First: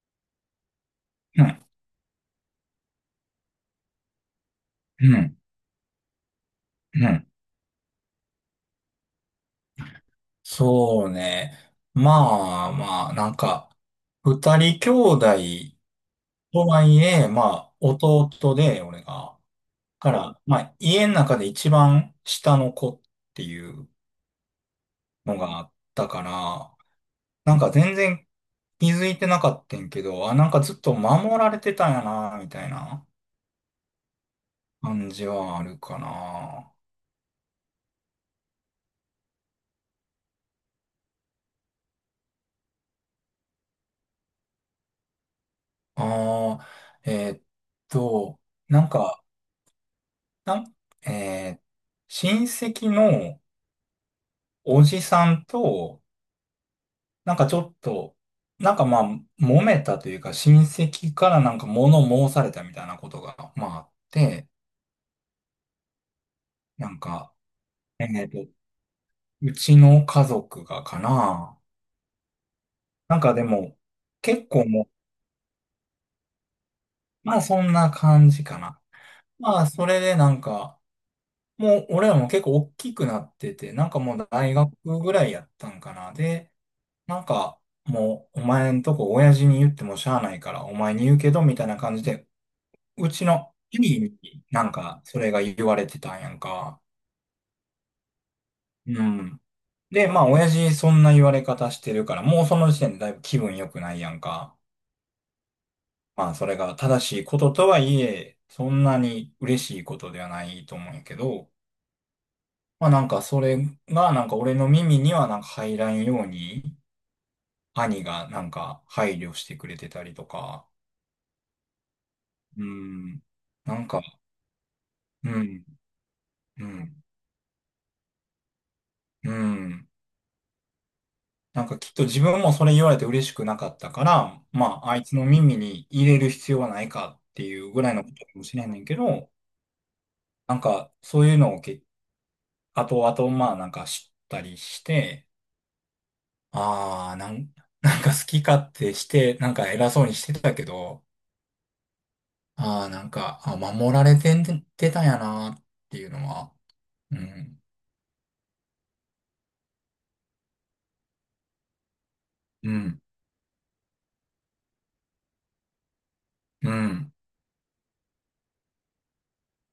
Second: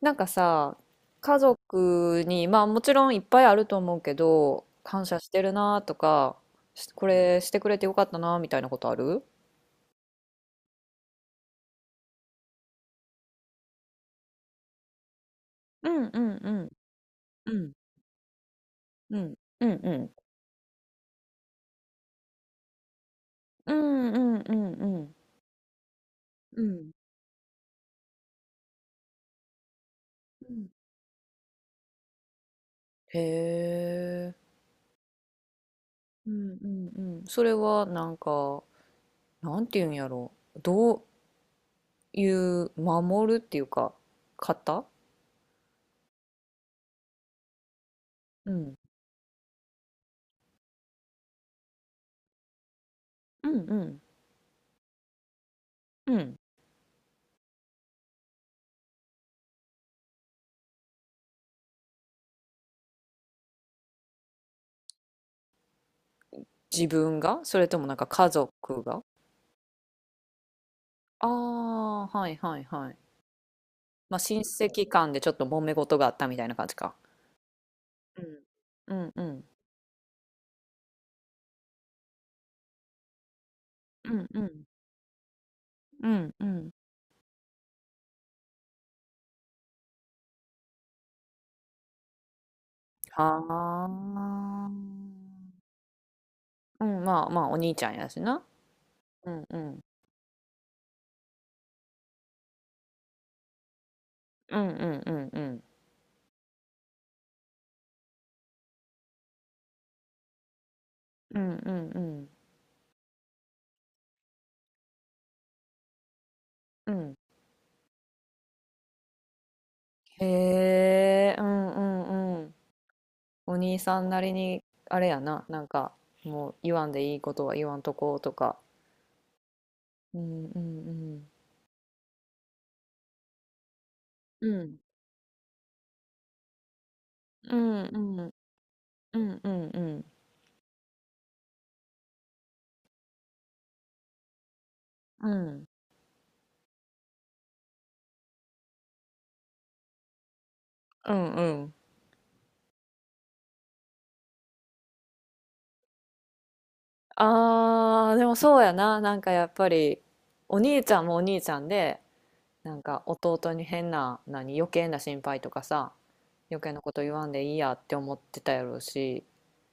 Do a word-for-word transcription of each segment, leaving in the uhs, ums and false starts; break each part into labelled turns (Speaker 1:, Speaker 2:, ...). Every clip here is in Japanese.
Speaker 1: なんかさ、家
Speaker 2: うん、
Speaker 1: 族に、まあもちろんいっぱいあると思うけど、感
Speaker 2: う
Speaker 1: 謝し
Speaker 2: ん、
Speaker 1: てるなとか、しこ
Speaker 2: うん。
Speaker 1: れしてくれてよかったなみたいなことある？
Speaker 2: そうね。まあまあ、なんか、二人兄弟
Speaker 1: うん、うん、う
Speaker 2: と
Speaker 1: ん、
Speaker 2: はいえ、ま
Speaker 1: うん、
Speaker 2: あ、弟で、俺
Speaker 1: うん、
Speaker 2: が。
Speaker 1: うん、うん、
Speaker 2: から、まあ、家の中で一番下の子ってい
Speaker 1: う
Speaker 2: う
Speaker 1: ん、うん、うん、
Speaker 2: のがあったか
Speaker 1: う
Speaker 2: ら、
Speaker 1: ん、
Speaker 2: なんか全然気づいてなかったんけど、あ、なん
Speaker 1: う
Speaker 2: か
Speaker 1: ん、
Speaker 2: ずっと守られてたんやな、みたいな
Speaker 1: へえ、
Speaker 2: 感じはあるか
Speaker 1: うん、へえ、うん、う
Speaker 2: な。
Speaker 1: ん、うん。それはなんか、なんていうんやろ、どういう守るっていうか、方？
Speaker 2: ああ、えーっと、
Speaker 1: うん、
Speaker 2: なんか、なん、えー親戚の
Speaker 1: うん、うん、
Speaker 2: おじさんと、
Speaker 1: うん。
Speaker 2: なんかちょっと、なんかまあ、揉めたというか、親戚からなんか物申されたみたいなことが、まああって、
Speaker 1: 自
Speaker 2: なん
Speaker 1: 分
Speaker 2: か、
Speaker 1: が、それともなん
Speaker 2: え
Speaker 1: か
Speaker 2: ー
Speaker 1: 家
Speaker 2: と、
Speaker 1: 族が？
Speaker 2: うちの家族がか
Speaker 1: あ
Speaker 2: な。
Speaker 1: あ、はいはいはい。
Speaker 2: なんかでも、
Speaker 1: まあ、親
Speaker 2: 結構も
Speaker 1: 戚
Speaker 2: う、
Speaker 1: 間でちょっと揉め事があったみたいな感じか。
Speaker 2: まあそんな
Speaker 1: う
Speaker 2: 感
Speaker 1: ん。
Speaker 2: じかな。
Speaker 1: うん、うん、
Speaker 2: まあ、それでなんか、もう、俺らも結構大きくなってて、なんか
Speaker 1: う
Speaker 2: も
Speaker 1: ん、
Speaker 2: う
Speaker 1: う
Speaker 2: 大
Speaker 1: ん、
Speaker 2: 学ぐらいやったんか
Speaker 1: う
Speaker 2: な。
Speaker 1: ん、う
Speaker 2: で、
Speaker 1: ん、
Speaker 2: なんか、もう、お前んとこ親父に言ってもしゃあないから、お前に言うけど、みたいな感じで、うちの
Speaker 1: は
Speaker 2: 兄にな
Speaker 1: あ、
Speaker 2: んか、それが言われてたんやんか。
Speaker 1: うん。まあまあ、お兄ちゃんやしな。
Speaker 2: う
Speaker 1: う
Speaker 2: ん。
Speaker 1: ん、うん、
Speaker 2: で、まあ、親父そんな言われ方してるから、もうその時点でだいぶ気分良くないやんか。
Speaker 1: うん、うん、うん、
Speaker 2: まあ、それが正しいこととはいえ、そんなに嬉しいことではないと思うんやけ
Speaker 1: う
Speaker 2: ど、
Speaker 1: ん、うん、うん、うん、
Speaker 2: まあなんかそれがなんか俺の耳にはなんか入らんように
Speaker 1: うん、
Speaker 2: 兄がなんか配慮してくれてたりとか、
Speaker 1: へえ、うん、うん、うん。
Speaker 2: うん、
Speaker 1: お
Speaker 2: な
Speaker 1: 兄
Speaker 2: ん
Speaker 1: さ
Speaker 2: か、
Speaker 1: んなりに、あれや
Speaker 2: う
Speaker 1: な、な
Speaker 2: ん、
Speaker 1: んか、もう
Speaker 2: う
Speaker 1: 言わん
Speaker 2: ん、
Speaker 1: でいいことは言わんとこうとか。
Speaker 2: うん。
Speaker 1: うんうん、
Speaker 2: なんかきっと自分もそれ言われて嬉しくなかったから、
Speaker 1: うん、う
Speaker 2: ま
Speaker 1: ん、
Speaker 2: ああいつの耳に入れる必要はないかって
Speaker 1: う
Speaker 2: いう
Speaker 1: ん、
Speaker 2: ぐ
Speaker 1: う
Speaker 2: らいのこ
Speaker 1: ん、う
Speaker 2: と
Speaker 1: ん、
Speaker 2: かもしれないんだけ
Speaker 1: う
Speaker 2: ど、
Speaker 1: ん、うん、
Speaker 2: なんかそういうのをけ、後々まあなんか知ったりして、
Speaker 1: うん、
Speaker 2: ああ、なん、なんか好き勝手して、なんか偉そうにしてたけど、
Speaker 1: うん。うん。
Speaker 2: ああ、なんか、あ、守られてんてたんやなっていうのは、うん、
Speaker 1: あー、でもそうやな。なんかやっぱり、お兄ちゃんもお兄ちゃんで、
Speaker 2: う
Speaker 1: なん
Speaker 2: ん、
Speaker 1: か弟に変な、何、余計な心配とかさ、余
Speaker 2: う
Speaker 1: 計なこと
Speaker 2: ん、
Speaker 1: 言わんでいいやって思ってたやろうし、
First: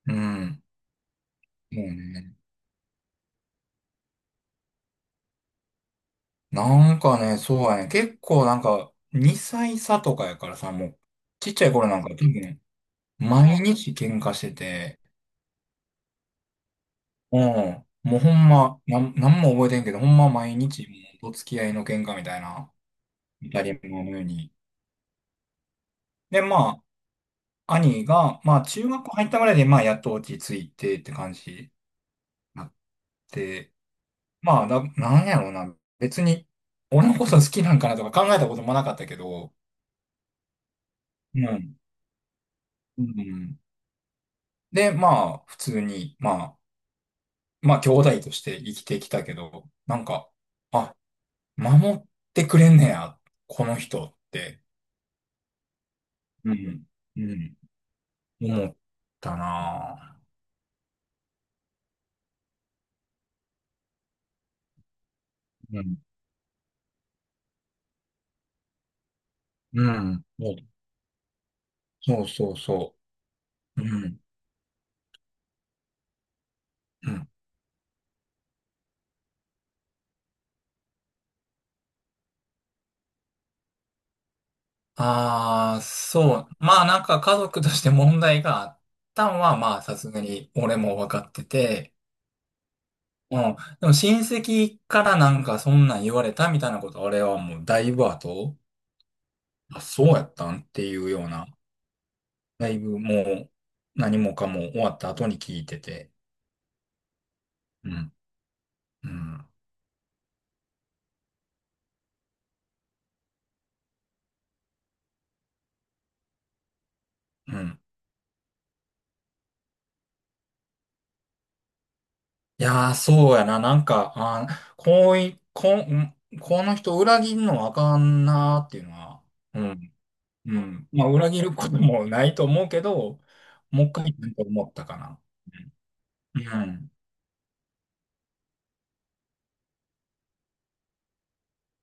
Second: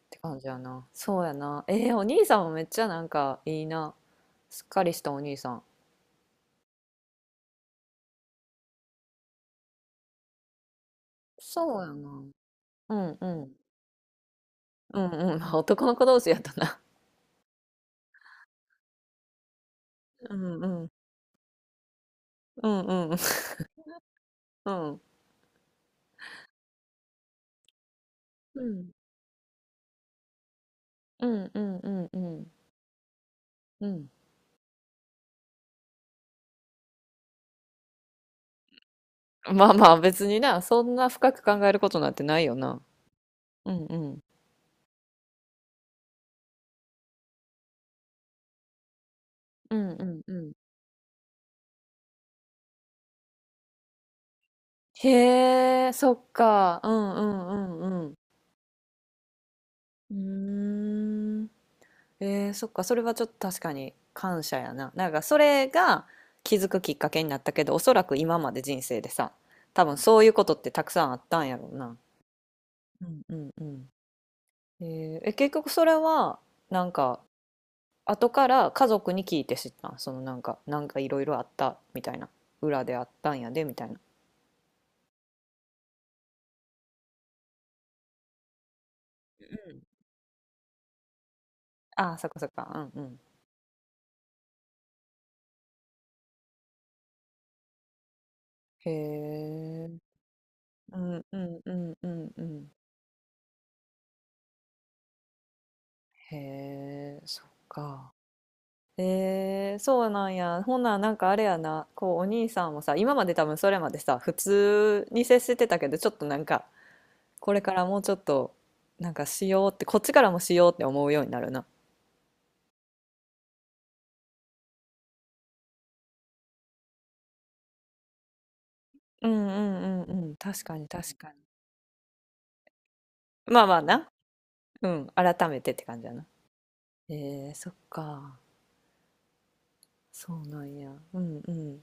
Speaker 1: っ
Speaker 2: う
Speaker 1: て感じや
Speaker 2: ん、
Speaker 1: な。そうやな。え
Speaker 2: もう
Speaker 1: ー、お兄
Speaker 2: ね、
Speaker 1: さんもめっちゃなんかいいな。すっかりしたお兄さん。
Speaker 2: なんかね、そうやね、結構なんか、にさい差とかやからさ、もう、ちっちゃい
Speaker 1: そう
Speaker 2: 頃
Speaker 1: や
Speaker 2: なんか多
Speaker 1: な。
Speaker 2: 分、
Speaker 1: うん、うん。
Speaker 2: 毎日喧嘩して
Speaker 1: う
Speaker 2: て、
Speaker 1: ん、うん。まあ男の子同士やったな。
Speaker 2: うん、もうほんま、なん、なんも覚えてんけど、ほんま
Speaker 1: う
Speaker 2: 毎
Speaker 1: ん、う
Speaker 2: 日、
Speaker 1: ん。
Speaker 2: もう、お付き合いの喧嘩みたい
Speaker 1: う
Speaker 2: な、
Speaker 1: ん、うん。
Speaker 2: 当たり前のように。
Speaker 1: うん。
Speaker 2: で、まあ、兄が、
Speaker 1: う
Speaker 2: まあ、中
Speaker 1: ん、
Speaker 2: 学校入ったぐらいで、まあ、やっと落ち着いてって
Speaker 1: う
Speaker 2: 感
Speaker 1: ん、
Speaker 2: じ
Speaker 1: う
Speaker 2: に
Speaker 1: ん、うん、うん。
Speaker 2: なって、
Speaker 1: うん。
Speaker 2: まあ、な、なんやろうな。別に、俺のこと好きなんかなとか考えたこともなかったけど、
Speaker 1: まあまあ別にな、そんな深
Speaker 2: う
Speaker 1: く考え
Speaker 2: ん。
Speaker 1: ることなんてないよな。
Speaker 2: うん。
Speaker 1: うん、うん。
Speaker 2: で、まあ、普通に、まあ、まあ、兄弟として生きてきたけど、
Speaker 1: うん、
Speaker 2: な
Speaker 1: う
Speaker 2: ん
Speaker 1: ん、
Speaker 2: か、
Speaker 1: うん。
Speaker 2: あ、守ってくれんねや、この人って、
Speaker 1: へえ、そっ
Speaker 2: う
Speaker 1: か。
Speaker 2: ん。
Speaker 1: うん、
Speaker 2: う
Speaker 1: う
Speaker 2: ん。
Speaker 1: ん、うん、うん。
Speaker 2: 思ったな
Speaker 1: うーん。えー、そっか。それはちょっと確かに感謝やな。なんかそれ
Speaker 2: ぁ。うん。
Speaker 1: が気づくきっかけになったけど、おそらく今まで人生でさ、
Speaker 2: う
Speaker 1: 多分そ
Speaker 2: ん。
Speaker 1: ういうことってたくさんあったんやろうな。
Speaker 2: そうそうそ
Speaker 1: うん、うん、う
Speaker 2: う。そう
Speaker 1: ん。
Speaker 2: うん。
Speaker 1: えーえ結局それは、なん
Speaker 2: う
Speaker 1: か
Speaker 2: ん
Speaker 1: 後から家族に聞いて知ったん？その、なんかなんかいろいろあったみたいな、裏であったんやでみたいな。
Speaker 2: ああ、そう。まあなんか家族として問題があったん
Speaker 1: う
Speaker 2: は、ま
Speaker 1: ん、
Speaker 2: あさすがに俺も分かってて、
Speaker 1: ああ、そっか、そっか、うん、うん、
Speaker 2: うん。でも親戚からなんかそんなん言われたみたいなこと、俺はもうだいぶ後、
Speaker 1: へ
Speaker 2: あ、
Speaker 1: え、
Speaker 2: そうやったんって
Speaker 1: う
Speaker 2: いう
Speaker 1: ん、
Speaker 2: よう
Speaker 1: う
Speaker 2: な、
Speaker 1: ん、うん、うん、う
Speaker 2: だ
Speaker 1: ん、
Speaker 2: いぶもう何もかも終わった後に聞いてて。
Speaker 1: へえ、そっ
Speaker 2: う
Speaker 1: か。
Speaker 2: ん。うん。
Speaker 1: えー、そうなんや。ほんなら、なんかあれやな、こうお兄さんもさ、今まで多分それまでさ、普通に接してたけど、ちょっとなんか、こ
Speaker 2: う
Speaker 1: れか
Speaker 2: ん。
Speaker 1: らもうちょっとなんかしようって、こっちからもしようって思うようになるな。
Speaker 2: いやー、そうやな。なんか、あー、こうい、こん、この人裏切んのあかんなーっていうのは、
Speaker 1: うん、う
Speaker 2: うん
Speaker 1: ん、うん、うん。
Speaker 2: う
Speaker 1: 確かに、
Speaker 2: ん。まあ、
Speaker 1: 確か
Speaker 2: 裏
Speaker 1: に。
Speaker 2: 切ることもないと思うけど、
Speaker 1: まあまあ
Speaker 2: もう一
Speaker 1: な。
Speaker 2: 回なんか思った
Speaker 1: う
Speaker 2: か
Speaker 1: ん、
Speaker 2: な。
Speaker 1: 改めてって感じやな。
Speaker 2: うん。うん
Speaker 1: えー、そっか。そうなんや。うん、うん。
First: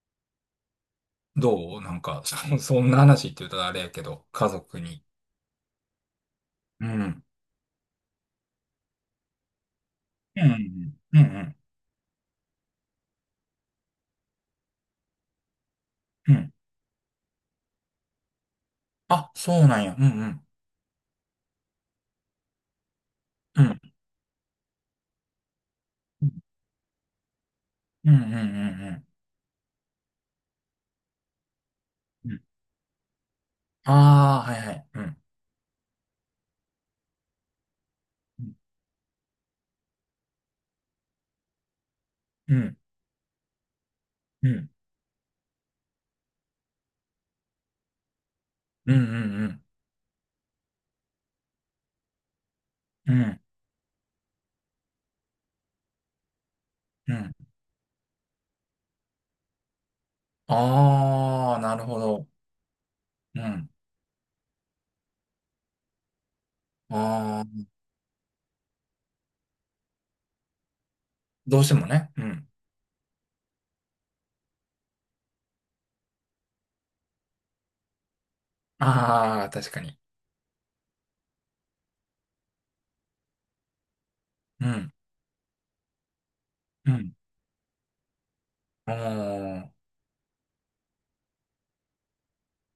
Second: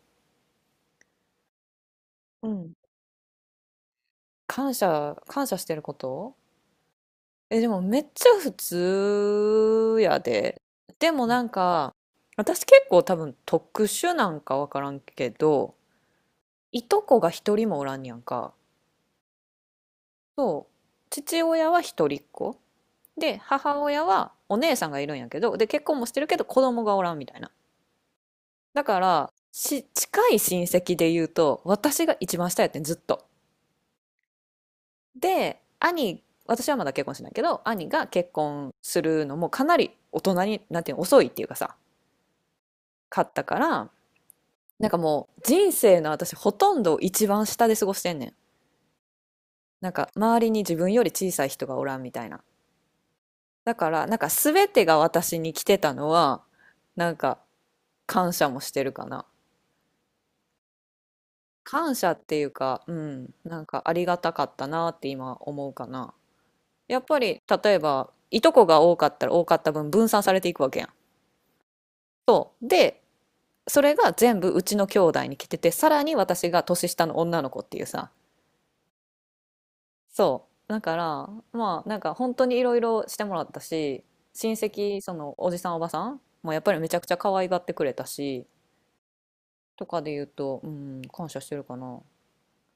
Speaker 2: どうなんか、
Speaker 1: う
Speaker 2: そ、
Speaker 1: ん。
Speaker 2: そんな話って言うとあれやけど、家
Speaker 1: 感
Speaker 2: 族に。
Speaker 1: 謝、感謝してること。
Speaker 2: うん。
Speaker 1: え、でもめっちゃ普通や
Speaker 2: うんう
Speaker 1: で。
Speaker 2: ん。
Speaker 1: で
Speaker 2: うん
Speaker 1: もなん
Speaker 2: う
Speaker 1: か、私結構多分特殊なんかわからんけど、
Speaker 2: ん。うん。
Speaker 1: いとこが一人もおらんねやんか。
Speaker 2: あ、そうなんや。うんうん。
Speaker 1: そう。父親は一人っ子。で、
Speaker 2: う
Speaker 1: 母
Speaker 2: ん。
Speaker 1: 親はお姉さんがいるんやけど、で、結婚もしてるけど子供がおらんみたいな。
Speaker 2: うんうんう
Speaker 1: だ
Speaker 2: ん
Speaker 1: か
Speaker 2: う
Speaker 1: ら、し、近い親戚で言うと、私が
Speaker 2: んう
Speaker 1: 一
Speaker 2: ん。
Speaker 1: 番下やってん、ずっと。
Speaker 2: ああー、はいはい。うん。
Speaker 1: で、兄、私はまだ結婚してないけど、兄が結婚するのもかなり大人に、なんていうの、遅いっていうかさ、
Speaker 2: うん。
Speaker 1: 買ったから、
Speaker 2: うん。
Speaker 1: なんかもう人生の私ほとんど一番下で過ごしてんねん。
Speaker 2: うんうん
Speaker 1: なんか周りに自分より小さい人がおらんみたいな。
Speaker 2: うん。うん。
Speaker 1: だから、なんか全てが私に来てたのはな
Speaker 2: う
Speaker 1: ん
Speaker 2: ん。
Speaker 1: か感謝もしてるかな。
Speaker 2: ああ、なる
Speaker 1: 感
Speaker 2: ほ
Speaker 1: 謝っ
Speaker 2: ど。
Speaker 1: ていうか、うん、
Speaker 2: う
Speaker 1: なん
Speaker 2: ん。
Speaker 1: かありがたかったなって今思うかな。やっぱ
Speaker 2: あ
Speaker 1: り、
Speaker 2: あ、
Speaker 1: 例えば、いとこが多かったら多かった分、分散されていくわけやん。
Speaker 2: どうしてもね。うん。
Speaker 1: そう。で、それが全部うちの兄弟に来てて、さらに私が年下の女の子っていうさ。
Speaker 2: ああ、確かに。
Speaker 1: そう。だから、まあ、なんか本当にいろいろしてもらったし、親
Speaker 2: うん。
Speaker 1: 戚、その、おじさんおばさんもやっぱりめ
Speaker 2: う
Speaker 1: ちゃくち
Speaker 2: ん。
Speaker 1: ゃ可愛がってくれたし、
Speaker 2: ああ。
Speaker 1: とかで言うと、うん、感謝してるかな。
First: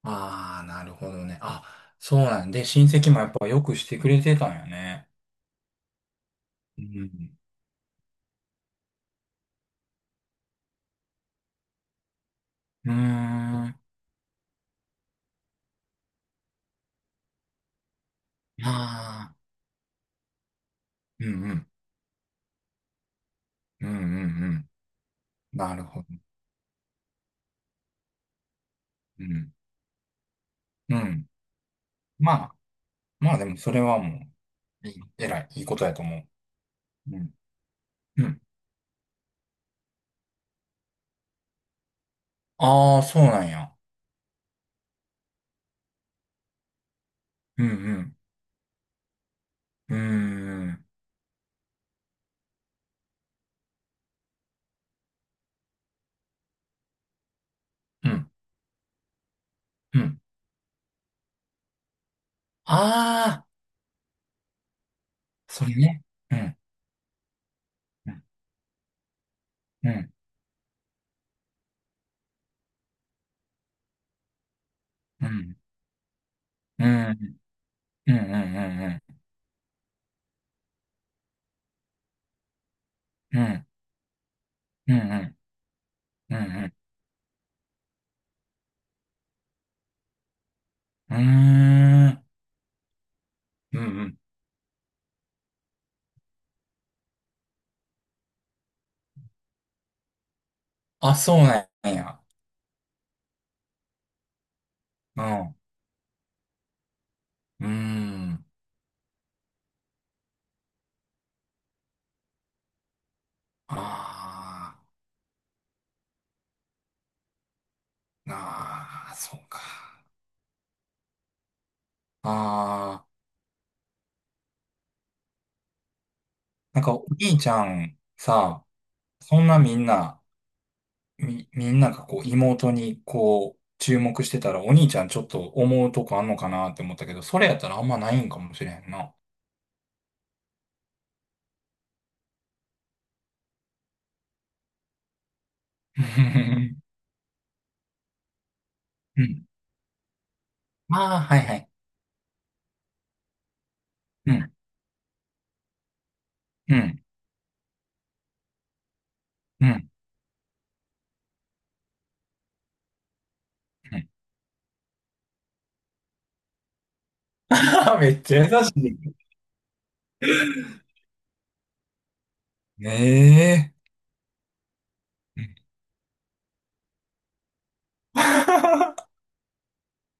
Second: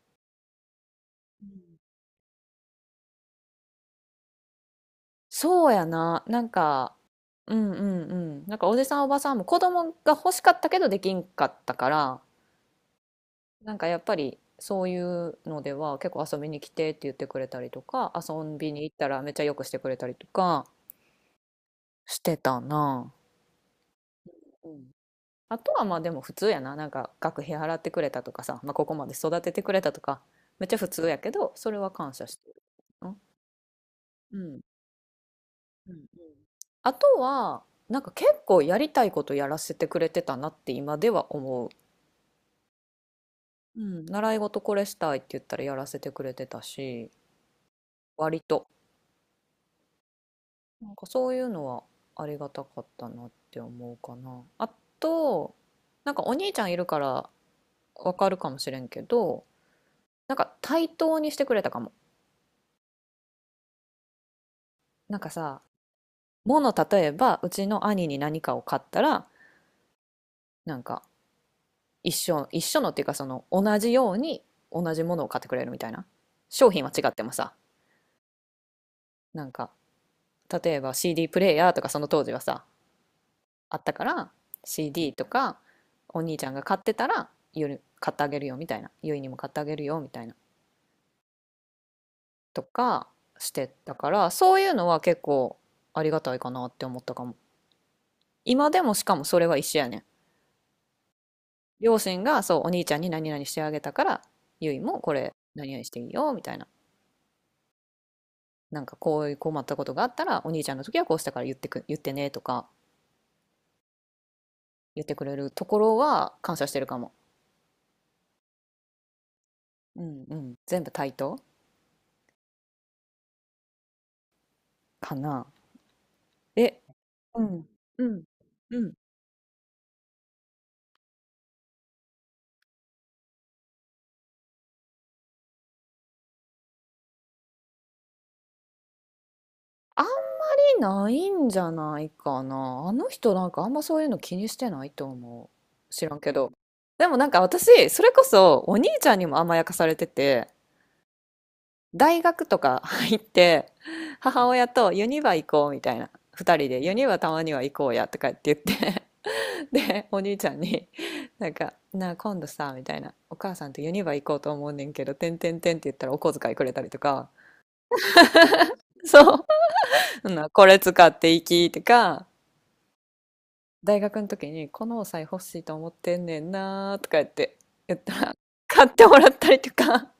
Speaker 2: ああ、なるほどね。あ、そうなんで、親戚もやっぱよくしてくれてたんよね。
Speaker 1: そうやな。なん
Speaker 2: う
Speaker 1: か、
Speaker 2: ん。
Speaker 1: うん、うん、うん。なんかおじさんおばさんも子供が欲しかったけどできんかったから、
Speaker 2: うー
Speaker 1: なん
Speaker 2: ん。
Speaker 1: かやっぱりそういうのでは結構遊びに来てって言ってくれたりとか、遊びに行ったらめっ
Speaker 2: ああ、
Speaker 1: ちゃよくしてくれたりとか
Speaker 2: うんうん。
Speaker 1: してたな。
Speaker 2: うんうんう
Speaker 1: う
Speaker 2: ん。
Speaker 1: ん。あと
Speaker 2: なる
Speaker 1: はまあ
Speaker 2: ほど。
Speaker 1: でも普通やな。なんか学費払ってくれたとかさ、まあ、ここまで
Speaker 2: う
Speaker 1: 育て
Speaker 2: ん。
Speaker 1: てくれたとか、めっちゃ普
Speaker 2: う
Speaker 1: 通や
Speaker 2: ん。
Speaker 1: けど、それは感謝
Speaker 2: ま
Speaker 1: してる。
Speaker 2: あ、
Speaker 1: うん。
Speaker 2: まあでもそれはも
Speaker 1: うん。
Speaker 2: う、いい、えらい、いいこと
Speaker 1: う
Speaker 2: や
Speaker 1: ん。
Speaker 2: と思
Speaker 1: あと
Speaker 2: う。うん。
Speaker 1: は、なんか
Speaker 2: う
Speaker 1: 結
Speaker 2: ん。
Speaker 1: 構やりたいことやらせてくれてたなって今では思う。
Speaker 2: ああ、そうなんや。
Speaker 1: うん。習い事これしたいって言ったらやらせてくれてたし、
Speaker 2: うん
Speaker 1: 割と。
Speaker 2: うん。うーん。
Speaker 1: なんかそういうのはありがたかったなって思うかな。あと、なんかお兄ちゃんいるから
Speaker 2: う
Speaker 1: わか
Speaker 2: ん。
Speaker 1: るかもしれんけど、
Speaker 2: うん。
Speaker 1: なんか対等にしてくれたかも。
Speaker 2: ああ、
Speaker 1: なんかさ、
Speaker 2: それね。うん。
Speaker 1: もの例えばうちの兄
Speaker 2: う
Speaker 1: に
Speaker 2: ん。
Speaker 1: 何かを買ったら、
Speaker 2: うん。
Speaker 1: なんか、一緒、一緒のっていうか、その同じように同じもの
Speaker 2: う
Speaker 1: を買ってく
Speaker 2: ん。
Speaker 1: れるみたいな。商品
Speaker 2: う
Speaker 1: は違っても
Speaker 2: ん。
Speaker 1: さ、
Speaker 2: うん。うん。うん。
Speaker 1: なんか例えば シーディー プレイヤーとかその当時はさ、
Speaker 2: うん。
Speaker 1: あったから、
Speaker 2: うん。うん。
Speaker 1: シーディー
Speaker 2: う
Speaker 1: と
Speaker 2: ん。
Speaker 1: かお
Speaker 2: う
Speaker 1: 兄
Speaker 2: ん。
Speaker 1: ちゃんが
Speaker 2: うん
Speaker 1: 買ってたら、ゆ買ってあげるよみたいな、ゆいにも買ってあげるよみたいな
Speaker 2: うーん。
Speaker 1: とかして
Speaker 2: うんう
Speaker 1: たか
Speaker 2: ん。
Speaker 1: ら、そういうのは結構ありがたいかなって思ったかも。今でもしかもそれは一緒やねん。
Speaker 2: あ、そうなん
Speaker 1: 両
Speaker 2: や。
Speaker 1: 親がそうお兄ちゃんに何々してあげたから、ゆいもこ
Speaker 2: うん。
Speaker 1: れ
Speaker 2: う
Speaker 1: 何々していいよみたいな、
Speaker 2: ーん。
Speaker 1: なんかこういう困ったことがあったらお兄ちゃんの時はこうしたから、言ってく言ってねとか
Speaker 2: あ
Speaker 1: 言ってくれるところは感謝してるかも。
Speaker 2: ーあー、そうか。
Speaker 1: うん、うん、全部対等
Speaker 2: ああ、
Speaker 1: かな。え、
Speaker 2: なんかお兄
Speaker 1: う
Speaker 2: ちゃ
Speaker 1: ん。
Speaker 2: ん
Speaker 1: うん。
Speaker 2: さ、
Speaker 1: うん。
Speaker 2: そんなみんな、み、みんながこう妹にこう注目してたらお兄ちゃんちょっと思うとこあんのかなって思ったけど、それやったらあんまないんかもしれへんな。
Speaker 1: あんまりないんじゃないかな。あの人なんかあんまそういうの気にしてないと思う。
Speaker 2: う
Speaker 1: 知らんけど。
Speaker 2: ん
Speaker 1: でもなんか私、それこそお兄ちゃ ん
Speaker 2: う
Speaker 1: にも
Speaker 2: ん。
Speaker 1: 甘やかされてて、
Speaker 2: ああ、はいはい。
Speaker 1: 大学とか 入って、
Speaker 2: う
Speaker 1: 母
Speaker 2: ん。
Speaker 1: 親とユニバ行こうみたいな。二人
Speaker 2: う
Speaker 1: でユ
Speaker 2: ん。
Speaker 1: ニバたまには行こうやとかって言って
Speaker 2: う ん。
Speaker 1: で、お兄ちゃんになんか、なあ今度さ、みたいな。お母さんとユ
Speaker 2: う
Speaker 1: ニ
Speaker 2: ん
Speaker 1: バ行こうと思うねんけど、てんてんてんって言ったらお小遣いくれたりとか。
Speaker 2: めっちゃ優しい。
Speaker 1: そう。そんなこれ使っていきとか、
Speaker 2: ねえ。
Speaker 1: 大学の時にこのお財布欲しい と思ってんねんなーとか言って、言った
Speaker 2: う
Speaker 1: ら、買っ
Speaker 2: ん
Speaker 1: てもらったりとか、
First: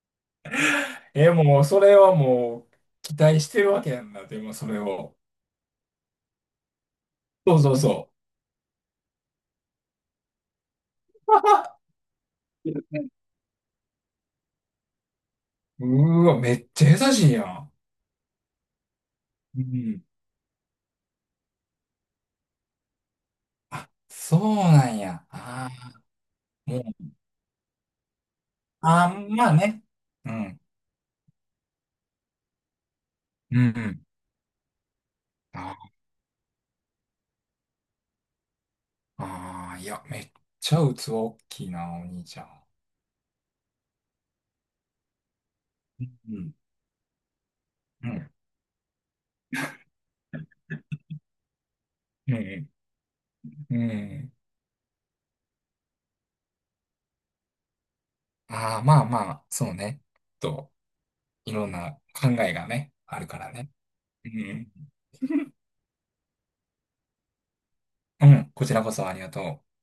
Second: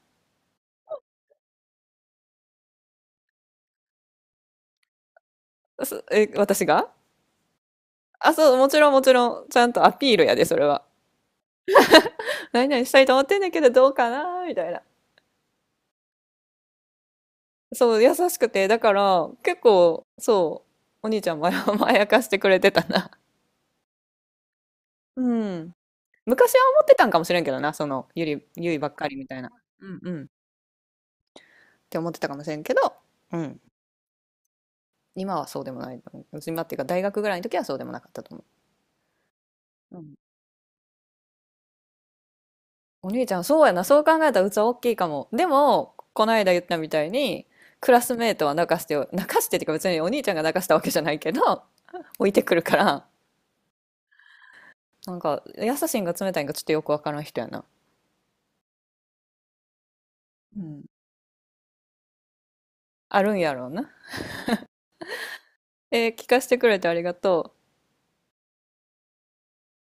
Speaker 2: え、もう、それはもう、期待してるわけやんな、でも、それを。
Speaker 1: そ え、私が
Speaker 2: そうそうそ
Speaker 1: あ、そう、もちろんもちろん、ちゃんとアピールやで、それは。何々したいと思ってんねんけど、どうかなーみたいな。
Speaker 2: う。うーわ、めっちゃ優しいやん。
Speaker 1: そう、優しくて、だから、結
Speaker 2: うん。
Speaker 1: 構、そう、お兄ちゃんも 甘やかしてくれてたな。
Speaker 2: あ、そうなんや。
Speaker 1: う
Speaker 2: あ
Speaker 1: ん。昔は
Speaker 2: ーも
Speaker 1: 思ってた
Speaker 2: う、
Speaker 1: んかもしれんけどな、その、ゆり、ゆいばっか
Speaker 2: あ
Speaker 1: りみ
Speaker 2: ー、
Speaker 1: たい
Speaker 2: ま
Speaker 1: な。
Speaker 2: あね。
Speaker 1: うん、うん。っ
Speaker 2: うん。
Speaker 1: て思ってたかもしれんけど、う
Speaker 2: う
Speaker 1: ん。
Speaker 2: んうん。
Speaker 1: 今はそうでもな
Speaker 2: あ
Speaker 1: いと思う。今っていうか大学ぐらいの時はそうでもなかったと思
Speaker 2: あー、い
Speaker 1: う。う
Speaker 2: や、
Speaker 1: ん。
Speaker 2: めっちゃ器大きいな、お兄ちゃん。
Speaker 1: お兄ちゃん、そうやな。そう考えたら器大きいかも。でも
Speaker 2: う
Speaker 1: この間
Speaker 2: ん。
Speaker 1: 言ったみたいに、クラ
Speaker 2: う
Speaker 1: スメ
Speaker 2: ん。
Speaker 1: ートは泣かしてよ泣かしてっていうか、別にお兄ちゃんが泣かしたわけじゃないけど 置い
Speaker 2: う
Speaker 1: てくる
Speaker 2: ん。
Speaker 1: から、
Speaker 2: うん。うん
Speaker 1: なんか優しいんか冷たいんかちょっとよくわからん人やな。
Speaker 2: ああ、まあまあ、そうね。
Speaker 1: う
Speaker 2: と、
Speaker 1: ん、
Speaker 2: いろんな考えがね、あ
Speaker 1: あ
Speaker 2: る
Speaker 1: るん
Speaker 2: か
Speaker 1: や
Speaker 2: ら
Speaker 1: ろう
Speaker 2: ね。
Speaker 1: な。
Speaker 2: うん。
Speaker 1: えー聞かせてくれてありがとう。
Speaker 2: うん。こちらこそありがとう。